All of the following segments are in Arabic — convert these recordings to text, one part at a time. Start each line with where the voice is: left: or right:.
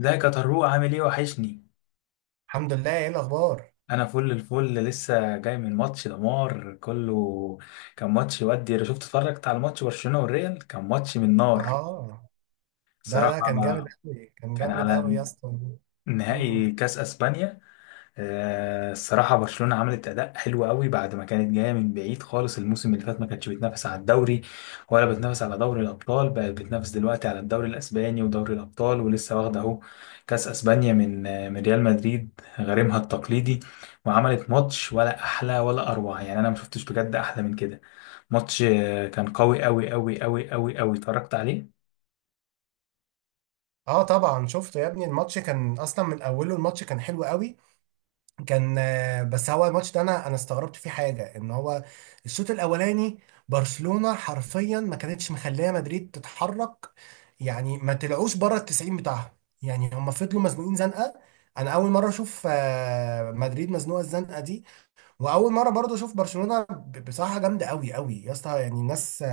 left: ازيك يا طروق، عامل ايه؟ وحشني.
right: الحمد لله، ايه الاخبار؟
left: انا فل الفل، لسه جاي من ماتش دمار كله. كان ماتش، ودي اتفرجت على ماتش برشلونة والريال، كان ماتش من نار
right: اه. ده
left: صراحة.
right: كان جامد قوي، كان
left: كان
right: جامد
left: على
right: قوي يا اسطى. مم.
left: نهائي كاس اسبانيا. الصراحة برشلونة عملت أداء حلو قوي، بعد ما كانت جاية من بعيد خالص. الموسم اللي فات ما كانتش بتنافس على الدوري ولا بتنافس على دوري الأبطال، بقت بتنافس دلوقتي على الدوري الأسباني ودوري الأبطال، ولسه واخدة أهو كأس أسبانيا من من ريال مدريد غريمها التقليدي. وعملت ماتش ولا أحلى ولا أروع، يعني أنا ما شفتش بجد أحلى من كده. ماتش كان قوي قوي قوي قوي قوي قوي، اتفرجت عليه.
right: اه، طبعا شفته يا ابني، الماتش كان اصلا من اوله، الماتش كان حلو قوي. كان آه، بس هو الماتش ده انا استغربت فيه حاجه ان هو الشوط الاولاني برشلونه حرفيا ما كانتش مخليه مدريد تتحرك، يعني ما طلعوش بره ال 90 بتاعهم، يعني هم فضلوا مزنوقين زنقه. انا اول مره اشوف مدريد مزنوقه الزنقه دي، واول مره برضو اشوف برشلونه بصراحه جامده قوي قوي يا اسطى، يعني الناس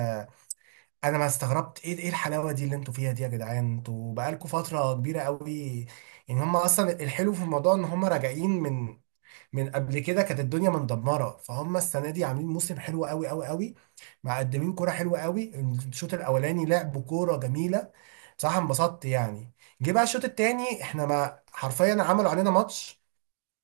right: انا ما استغربت ايه الحلاوه دي اللي انتوا فيها دي يا جدعان، انتوا بقالكوا فتره كبيره قوي. يعني هم اصلا الحلو في الموضوع ان هم راجعين من قبل كده، كانت الدنيا مندمره، فهم السنه دي عاملين موسم حلو قوي قوي قوي، مقدمين كوره حلوه قوي. الشوط الاولاني لعبوا كوره جميله، بصراحه انبسطت يعني. جه بقى الشوط التاني، احنا ما حرفيا عملوا علينا ماتش،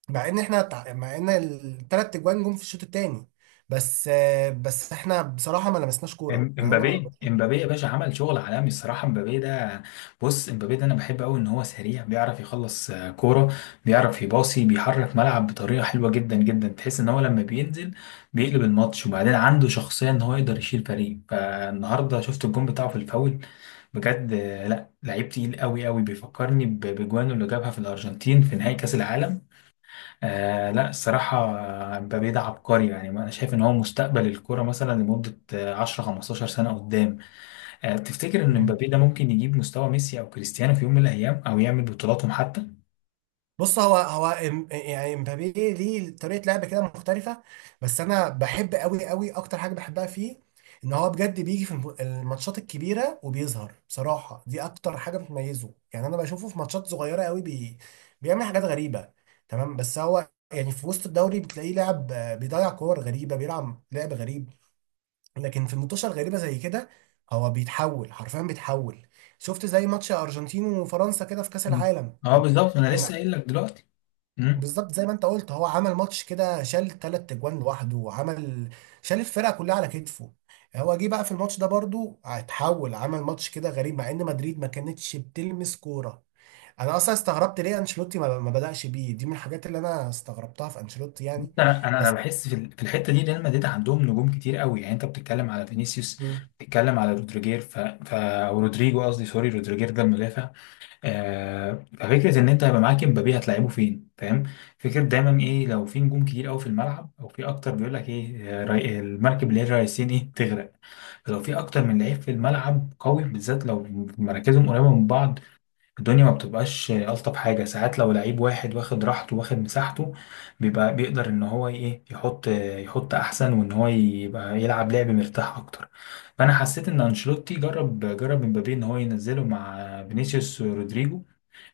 right: مع ان الثلاث اجوان جم في الشوط الثاني. بس احنا بصراحه ما لمسناش
left: إم-
right: كوره، يعني انا.
left: امبابي يا باشا عمل شغل عالمي الصراحه. امبابي ده، بص امبابي ده انا بحب قوي ان هو سريع، بيعرف يخلص كوره، بيعرف يباصي، بيحرك ملعب بطريقه حلوه جدا جدا. تحس ان هو لما بينزل بيقلب الماتش. وبعدين عنده شخصيه، ان هو يقدر يشيل فريق. فالنهارده شفت الجون بتاعه في الفاول، بجد لا، لعيب تقيل قوي قوي. بيفكرني بجوانه اللي جابها في الارجنتين في نهائي كاس العالم. لا الصراحة. مبابي ده عبقري، يعني أنا شايف إن هو مستقبل الكرة، مثلا لمدة 10 15 سنة قدام. بتفتكر إن مبابي ده ممكن يجيب مستوى ميسي أو كريستيانو في يوم من الأيام، أو يعمل بطولاتهم حتى؟
right: بص، هو يعني امبابي ليه طريقه لعب كده مختلفه. بس انا بحب قوي قوي، اكتر حاجه بحبها فيه ان هو بجد بيجي في الماتشات الكبيره وبيظهر، بصراحه دي اكتر حاجه بتميزه، يعني انا بشوفه في ماتشات صغيره قوي بيعمل حاجات غريبه. تمام، بس هو يعني في وسط الدوري بتلاقيه لاعب بيضيع كور غريبه، بيلعب لعب غريب. لكن في المنتوشه الغريبه زي كده هو بيتحول، حرفيا بيتحول. شفت زي ماتش ارجنتين وفرنسا كده في كاس
left: مم.
right: العالم.
left: أه
right: كان
left: بالظبط، أنا
right: كان
left: لسه قايل لك دلوقتي. مم.
right: بالظبط زي ما انت قلت، هو عمل ماتش كده، شال ثلاث اجوان لوحده وعمل، شال الفرقه كلها على كتفه. هو جه بقى في الماتش ده برضو اتحول، عمل ماتش كده غريب مع ان مدريد ما كانتش بتلمس كوره. انا اصلا استغربت ليه انشيلوتي ما بدأش بيه، دي من الحاجات اللي انا استغربتها في انشيلوتي
left: بص،
right: يعني.
left: أنا
right: بس.
left: بحس في في الحتة دي ريال مدريد عندهم نجوم كتير قوي. يعني أنت بتتكلم على فينيسيوس،
right: مم.
left: بتتكلم على رودريجير، أو رودريجو قصدي، سوري، رودريجير ده المدافع. ففكرة إن أنت هيبقى معاك إمبابي، هتلعبه فين؟ فاهم؟ فكرة دايما إيه؟ لو في نجوم كتير أوي في الملعب أو في أكتر، بيقول لك إيه، المركب اللي هي الرئيسين إيه؟ تغرق. فلو في أكتر من لعيب في الملعب قوي، بالذات لو مراكزهم قريبة من بعض، الدنيا ما بتبقاش ألطف حاجة. ساعات لو لعيب واحد واخد راحته، واخد مساحته، بيبقى بيقدر إن هو إيه، يحط يحط أحسن، وإن هو يبقى يلعب لعب مرتاح أكتر. فأنا حسيت إن أنشيلوتي جرب إمبابي إن هو ينزله مع فينيسيوس، رودريجو.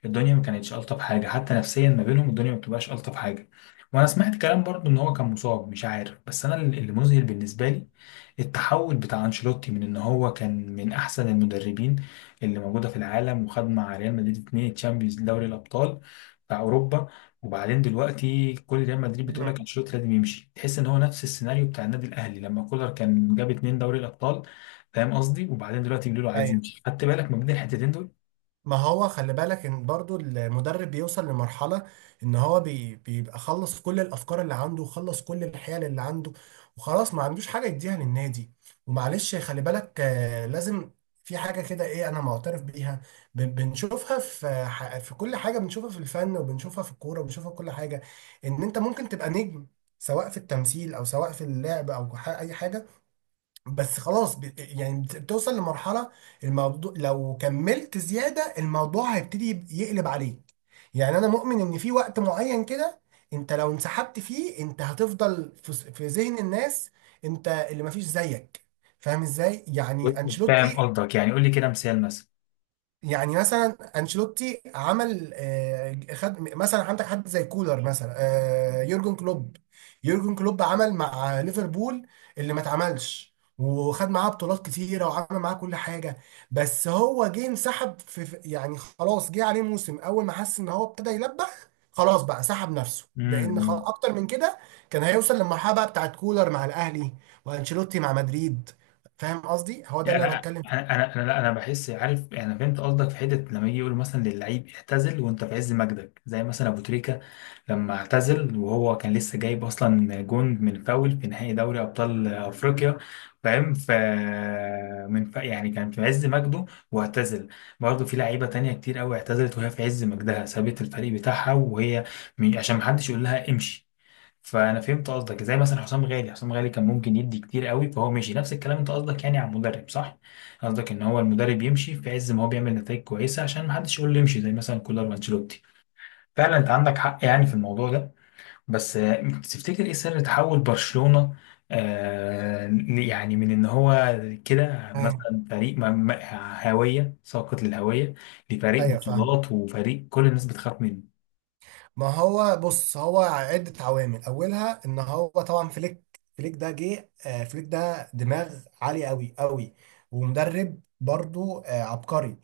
left: الدنيا ما كانتش الطف حاجه، حتى نفسيا ما بينهم الدنيا ما بتبقاش الطف حاجه. وانا سمعت كلام برضو ان هو كان مصاب، مش عارف. بس انا اللي مذهل بالنسبه لي التحول بتاع انشيلوتي، من ان هو كان من احسن المدربين اللي موجوده في العالم، وخد مع ريال مدريد اتنين تشامبيونز دوري الابطال بتاع اوروبا. وبعدين دلوقتي كل ريال مدريد بتقول
right: مم.
left: لك انشيلوتي لازم يمشي. تحس ان هو نفس السيناريو بتاع النادي الاهلي لما كولر كان جاب اتنين دوري الابطال، فاهم قصدي؟ وبعدين دلوقتي بيقولوا له عايز يمشي. خدت بالك ما بين الحتتين دول؟
right: ما هو خلي بالك ان برضو المدرب بيوصل لمرحلة ان هو بيبقى خلص كل الافكار اللي عنده وخلص كل الحيل اللي عنده، وخلاص ما عندوش حاجة يديها للنادي. ومعلش خلي بالك، لازم في حاجة كده، ايه، انا معترف بيها. بنشوفها في في كل حاجة، بنشوفها في الفن وبنشوفها في الكورة وبنشوفها في كل حاجة، ان انت ممكن تبقى نجم سواء في التمثيل او سواء في اللعب او اي حاجة. بس خلاص يعني بتوصل لمرحلة الموضوع لو كملت زيادة، الموضوع هيبتدي يقلب عليك. يعني أنا مؤمن إن في وقت معين كده أنت لو انسحبت فيه، أنت هتفضل في في ذهن الناس، أنت اللي مفيش زيك. فاهم إزاي؟ يعني
left: فاهم
right: أنشيلوتي.
left: قصدك. يعني قول لي كده مثال، مثلا.
right: يعني مثلا انشيلوتي عمل آه، خد مثلا عندك حد زي كولر مثلا، يورجن كلوب. يورجن كلوب عمل مع ليفربول اللي ما اتعملش، وخد معاه بطولات كتيره، وعمل معاه كل حاجه. بس هو جه انسحب يعني خلاص جه عليه موسم اول ما حس ان هو ابتدى يلبخ، خلاص بقى سحب نفسه لان خلاص
left: امم.
right: اكتر من كده كان هيوصل للمرحله بقى بتاعت كولر مع الاهلي، وانشيلوتي مع مدريد. فاهم قصدي؟ هو ده
left: يعني
right: اللي انا
left: انا
right: بتكلم
left: انا
right: فيه.
left: انا انا لا انا بحس، عارف، انا فهمت قصدك في حته. لما يجي يقولوا مثلا للعيب اعتزل وانت في عز مجدك، زي مثلا ابو تريكه لما اعتزل وهو كان لسه جايب اصلا جون من فاول في نهائي دوري ابطال افريقيا. فاهم؟ يعني كان في عز مجده واعتزل. برضه في لعيبه تانية كتير قوي اعتزلت وهي في عز مجدها، سابت الفريق بتاعها وهي عشان محدش يقول لها امشي. فانا فهمت قصدك. زي مثلا حسام غالي، حسام غالي كان ممكن يدي كتير قوي فهو ماشي، نفس الكلام. انت قصدك يعني على المدرب، صح؟ قصدك ان هو المدرب يمشي في عز ما هو بيعمل نتائج كويسه، عشان ما حدش يقول له يمشي، زي مثلا كولر وانشيلوتي. فعلا انت عندك حق يعني في الموضوع ده. بس تفتكر ايه سر تحول برشلونه؟ يعني من ان هو كده
right: ايوه.
left: مثلا فريق هاويه، ساقط للهويه، لفريق
right: أيوة، فاهم.
left: بطولات وفريق كل الناس بتخاف منه.
right: ما هو بص، هو عدة عوامل، أولها إن هو طبعا فليك. فليك ده جه آه، فليك ده دماغ عالية أوي أوي، ومدرب برضو عبقري.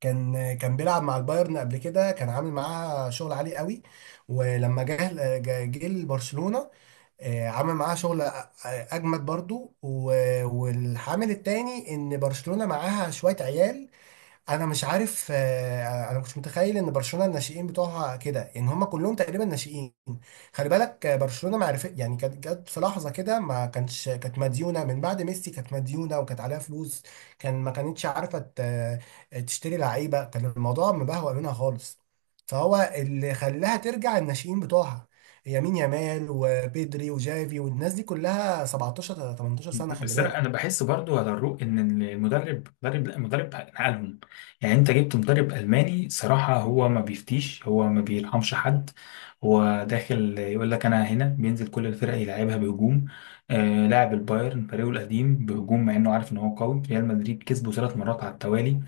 right: كان بيلعب مع البايرن قبل كده، كان عامل معاه شغل عالي أوي. ولما جه، جه لبرشلونة، عمل معاه شغل أجمد برضو. والعامل التاني إن برشلونة معاها شوية عيال. انا مش عارف، انا ما كنتش متخيل ان برشلونه الناشئين بتوعها كده، ان هم كلهم تقريبا ناشئين. خلي بالك، برشلونه معرفة يعني كانت جت في لحظه كده، ما كانش كانت مديونه من بعد ميسي، كانت مديونه وكانت عليها فلوس. كان ما كانتش عارفه تشتري لعيبه، كان الموضوع مبهوأ منها خالص. فهو اللي خلاها ترجع الناشئين بتوعها، يمين يامال وبيدري وجافي والناس دي كلها 17 18 سنه، خلي
left: بس انا
right: بالك.
left: بحس برضو على الرو ان المدرب، لا، مدرب نقلهم. يعني انت جبت مدرب الماني صراحه هو ما بيفتيش، هو ما بيرحمش حد. هو داخل يقول لك انا هنا، بينزل كل الفرق يلعبها بهجوم. آه، لاعب البايرن فريقه القديم بهجوم، مع انه عارف ان هو قوي. ريال مدريد كسبه ثلاث مرات على التوالي.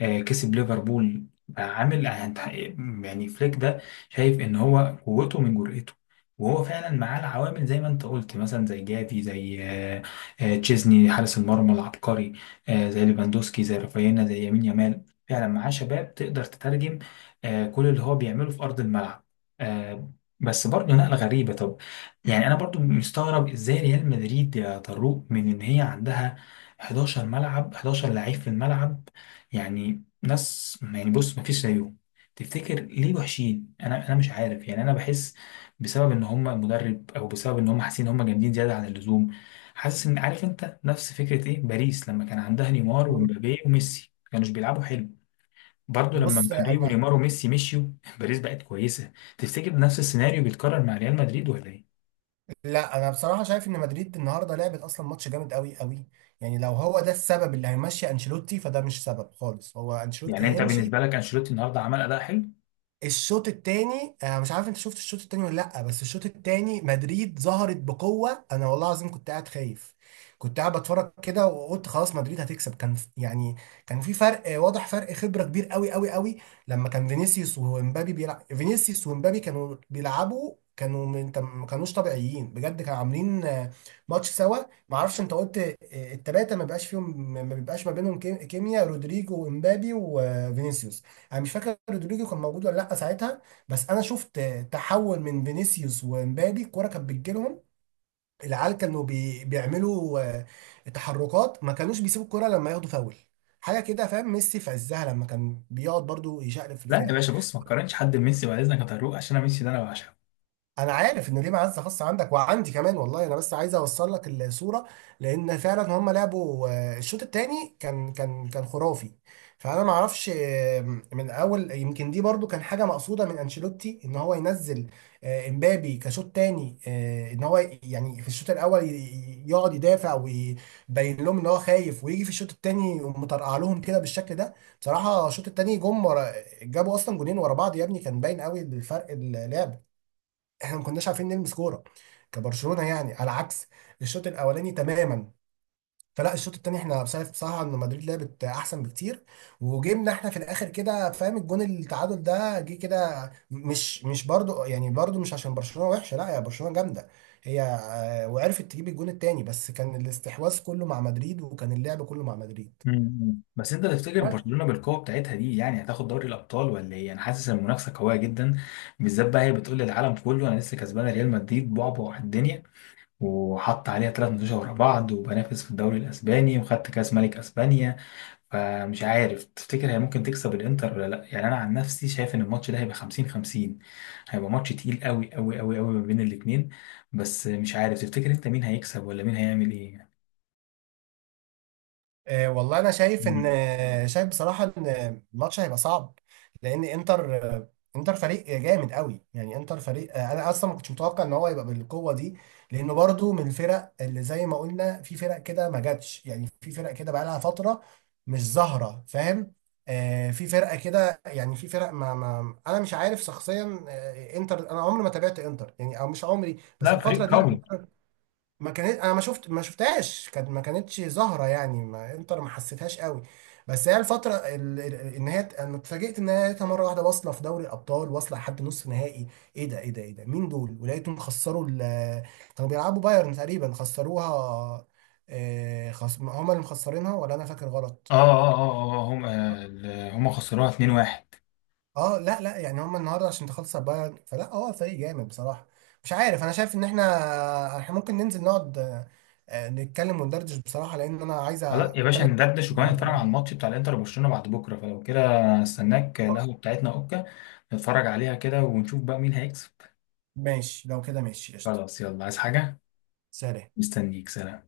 left: كسب ليفربول بقى، عامل. يعني فليك ده، شايف ان هو قوته من جرأته. وهو فعلا معاه العوامل زي ما انت قلت، مثلا زي جافي، زي تشيزني حارس المرمى العبقري، زي ليفاندوسكي، زي رافينا، زي يمين يامال. فعلا معاه شباب تقدر تترجم كل اللي هو بيعمله في ارض الملعب. آه، بس برضه نقلة غريبة. طب يعني انا برضه مستغرب، ازاي ريال مدريد يا طروق من ان هي عندها 11 ملعب، 11 لعيب في الملعب، يعني ناس، يعني بص مفيش زيهم، تفتكر ليه وحشين؟ انا مش عارف يعني. انا بحس بسبب ان هم المدرب، او بسبب ان هم حاسين ان هم جامدين زياده عن اللزوم. حاسس، ان، عارف انت نفس فكره ايه باريس لما كان عندها نيمار
right: مم.
left: ومبابي وميسي، ما كانوش بيلعبوا حلو. برضه لما
right: بص
left: مبابي
right: انا
left: ونيمار وميسي مشيوا باريس بقت كويسه. تفتكر نفس السيناريو بيتكرر مع ريال مدريد ولا ايه؟
right: لا، انا بصراحه شايف ان مدريد النهارده لعبت اصلا ماتش جامد قوي قوي، يعني لو هو ده السبب اللي هيمشي انشيلوتي، فده مش سبب خالص هو انشيلوتي
left: يعني انت
right: هيمشي.
left: بالنسبه لك انشيلوتي النهارده عمل اداء حلو؟
right: الشوط التاني آه، مش عارف انت شفت الشوط التاني ولا لا، بس الشوط التاني مدريد ظهرت بقوة. انا والله العظيم كنت قاعد خايف، كنت قاعد بتفرج كده وقلت خلاص مدريد هتكسب. كان ف- يعني كان في فرق، واضح فرق خبرة كبير قوي قوي قوي. لما كان فينيسيوس ومبابي بيلعب، فينيسيوس ومبابي كانوا بيلعبوا كانوا ما كانوش طبيعيين بجد، كانوا عاملين ماتش سوا. ما اعرفش انت قلت التلاتة ما بيبقاش فيهم، ما بينهم كيميا رودريجو ومبابي وفينيسيوس. انا مش فاكر رودريجو كان موجود ولا لا ساعتها، بس انا شفت تحول. من فينيسيوس ومبابي الكوره كانت بتجيلهم، العيال كانوا بيعملوا تحركات، ما كانوش بيسيبوا الكوره لما ياخدوا فاول حاجه كده فاهم. ميسي في عزها لما كان بيقعد برضو يشقلب في
left: لا يا
right: الفرقه.
left: باشا، بص ما تقارنش حد بميسي بعد اذنك يا طارق، عشان انا ميسي ده انا بعشقه.
right: انا عارف ان ليه معزه خاصه عندك وعندي كمان، والله انا بس عايز اوصل لك الصوره. لان فعلا هم لعبوا، الشوط الثاني كان خرافي. فانا ما اعرفش، من اول يمكن دي برضو كان حاجه مقصوده من انشيلوتي ان هو ينزل امبابي كشوط ثاني، ان هو يعني في الشوط الاول يقعد يدافع ويبين لهم ان هو خايف ويجي في الشوط الثاني يقوم مطرقع لهم كده بالشكل ده. بصراحه الشوط الثاني جم ورا، جابوا اصلا جونين ورا بعض يا ابني، كان باين قوي الفرق اللعب. احنا ما كناش عارفين نلمس كوره كبرشلونه، يعني على عكس الشوط الاولاني تماما. فلا، الشوط التاني احنا شايف بصراحه ان مدريد لعبت احسن بكتير وجيمنا احنا في الاخر كده فاهم. الجون التعادل ده جه كده، مش برضو، يعني برضو مش عشان برشلونه وحشه، لا، يا برشلونه جامده. هي، وعرفت تجيب الجون التاني بس كان الاستحواذ كله مع مدريد وكان اللعب كله مع مدريد.
left: مم. بس انت تفتكر برشلونه بالقوه بتاعتها دي يعني هتاخد دوري الابطال ولا ايه؟ انا حاسس ان المنافسه قويه جدا، بالذات بقى هي بتقول للعالم كله انا لسه كسبانه ريال مدريد بعبع الدنيا، وحط عليها ثلاث ماتشات ورا بعض، وبنافس في الدوري الاسباني، وخدت كاس ملك اسبانيا. فمش عارف، تفتكر هي ممكن تكسب الانتر ولا لا؟ يعني انا عن نفسي شايف ان الماتش ده هيبقى 50 50، هيبقى ماتش تقيل قوي قوي قوي قوي ما بين الاثنين. بس مش عارف تفتكر انت مين هيكسب ولا مين هيعمل ايه؟
right: والله انا
left: مم.
right: شايف بصراحه ان الماتش هيبقى صعب. لان انتر، فريق جامد قوي، يعني انتر فريق آه، انا اصلا ما كنتش متوقع ان هو يبقى بالقوه دي، لانه برضو من الفرق اللي زي ما قلنا، في فرق كده ما جاتش، يعني في فرق كده بقى لها فتره مش ظاهره فاهم. في فرقه كده يعني، في فرق ما انا مش عارف شخصيا. انتر انا عمري ما تابعت انتر، يعني او مش عمري بس
left: لا فريق
right: الفتره دي،
left: قوي.
right: ما كانت انا ما شفتهاش، ما كانتش ظاهره يعني، ما انتر ما حسيتهاش قوي. بس هي الفتره ال- ال- ان هي انا اتفاجئت ان هي لقيتها مره واحده واصله في دوري الابطال واصله لحد نص نهائي. ايه ده، ايه ده، ايه ده، مين دول؟ ولقيتهم خسروا كانوا بيلعبوا بايرن تقريبا خسروها. هما اللي مخسرينها ولا انا فاكر
left: اه،
right: غلط؟
left: اه، اه، اه، اه، اه، هم هم خسروها 2-1.
right: اه، لا لا، يعني هم النهارده عشان تخلص على بايرن، فلا هو فريق جامد بصراحه. مش عارف، انا شايف ان احنا ممكن ننزل نقعد، نتكلم وندردش بصراحه لان انا عايز
left: خلاص يا باشا
right: اتكلم
left: ندردش،
right: في
left: وكمان
right: الموضوع
left: نتفرج
right: ده.
left: على الماتش بتاع الانتر وبرشلونه بعد بكره. فلو كده استناك، القهوه بتاعتنا، اوكا؟ نتفرج عليها كده ونشوف بقى مين هيكسب.
right: ماشي لو كده، ماشي قشطه.
left: خلاص، يلا، عايز حاجه؟
right: سلام.
left: مستنيك، سلام.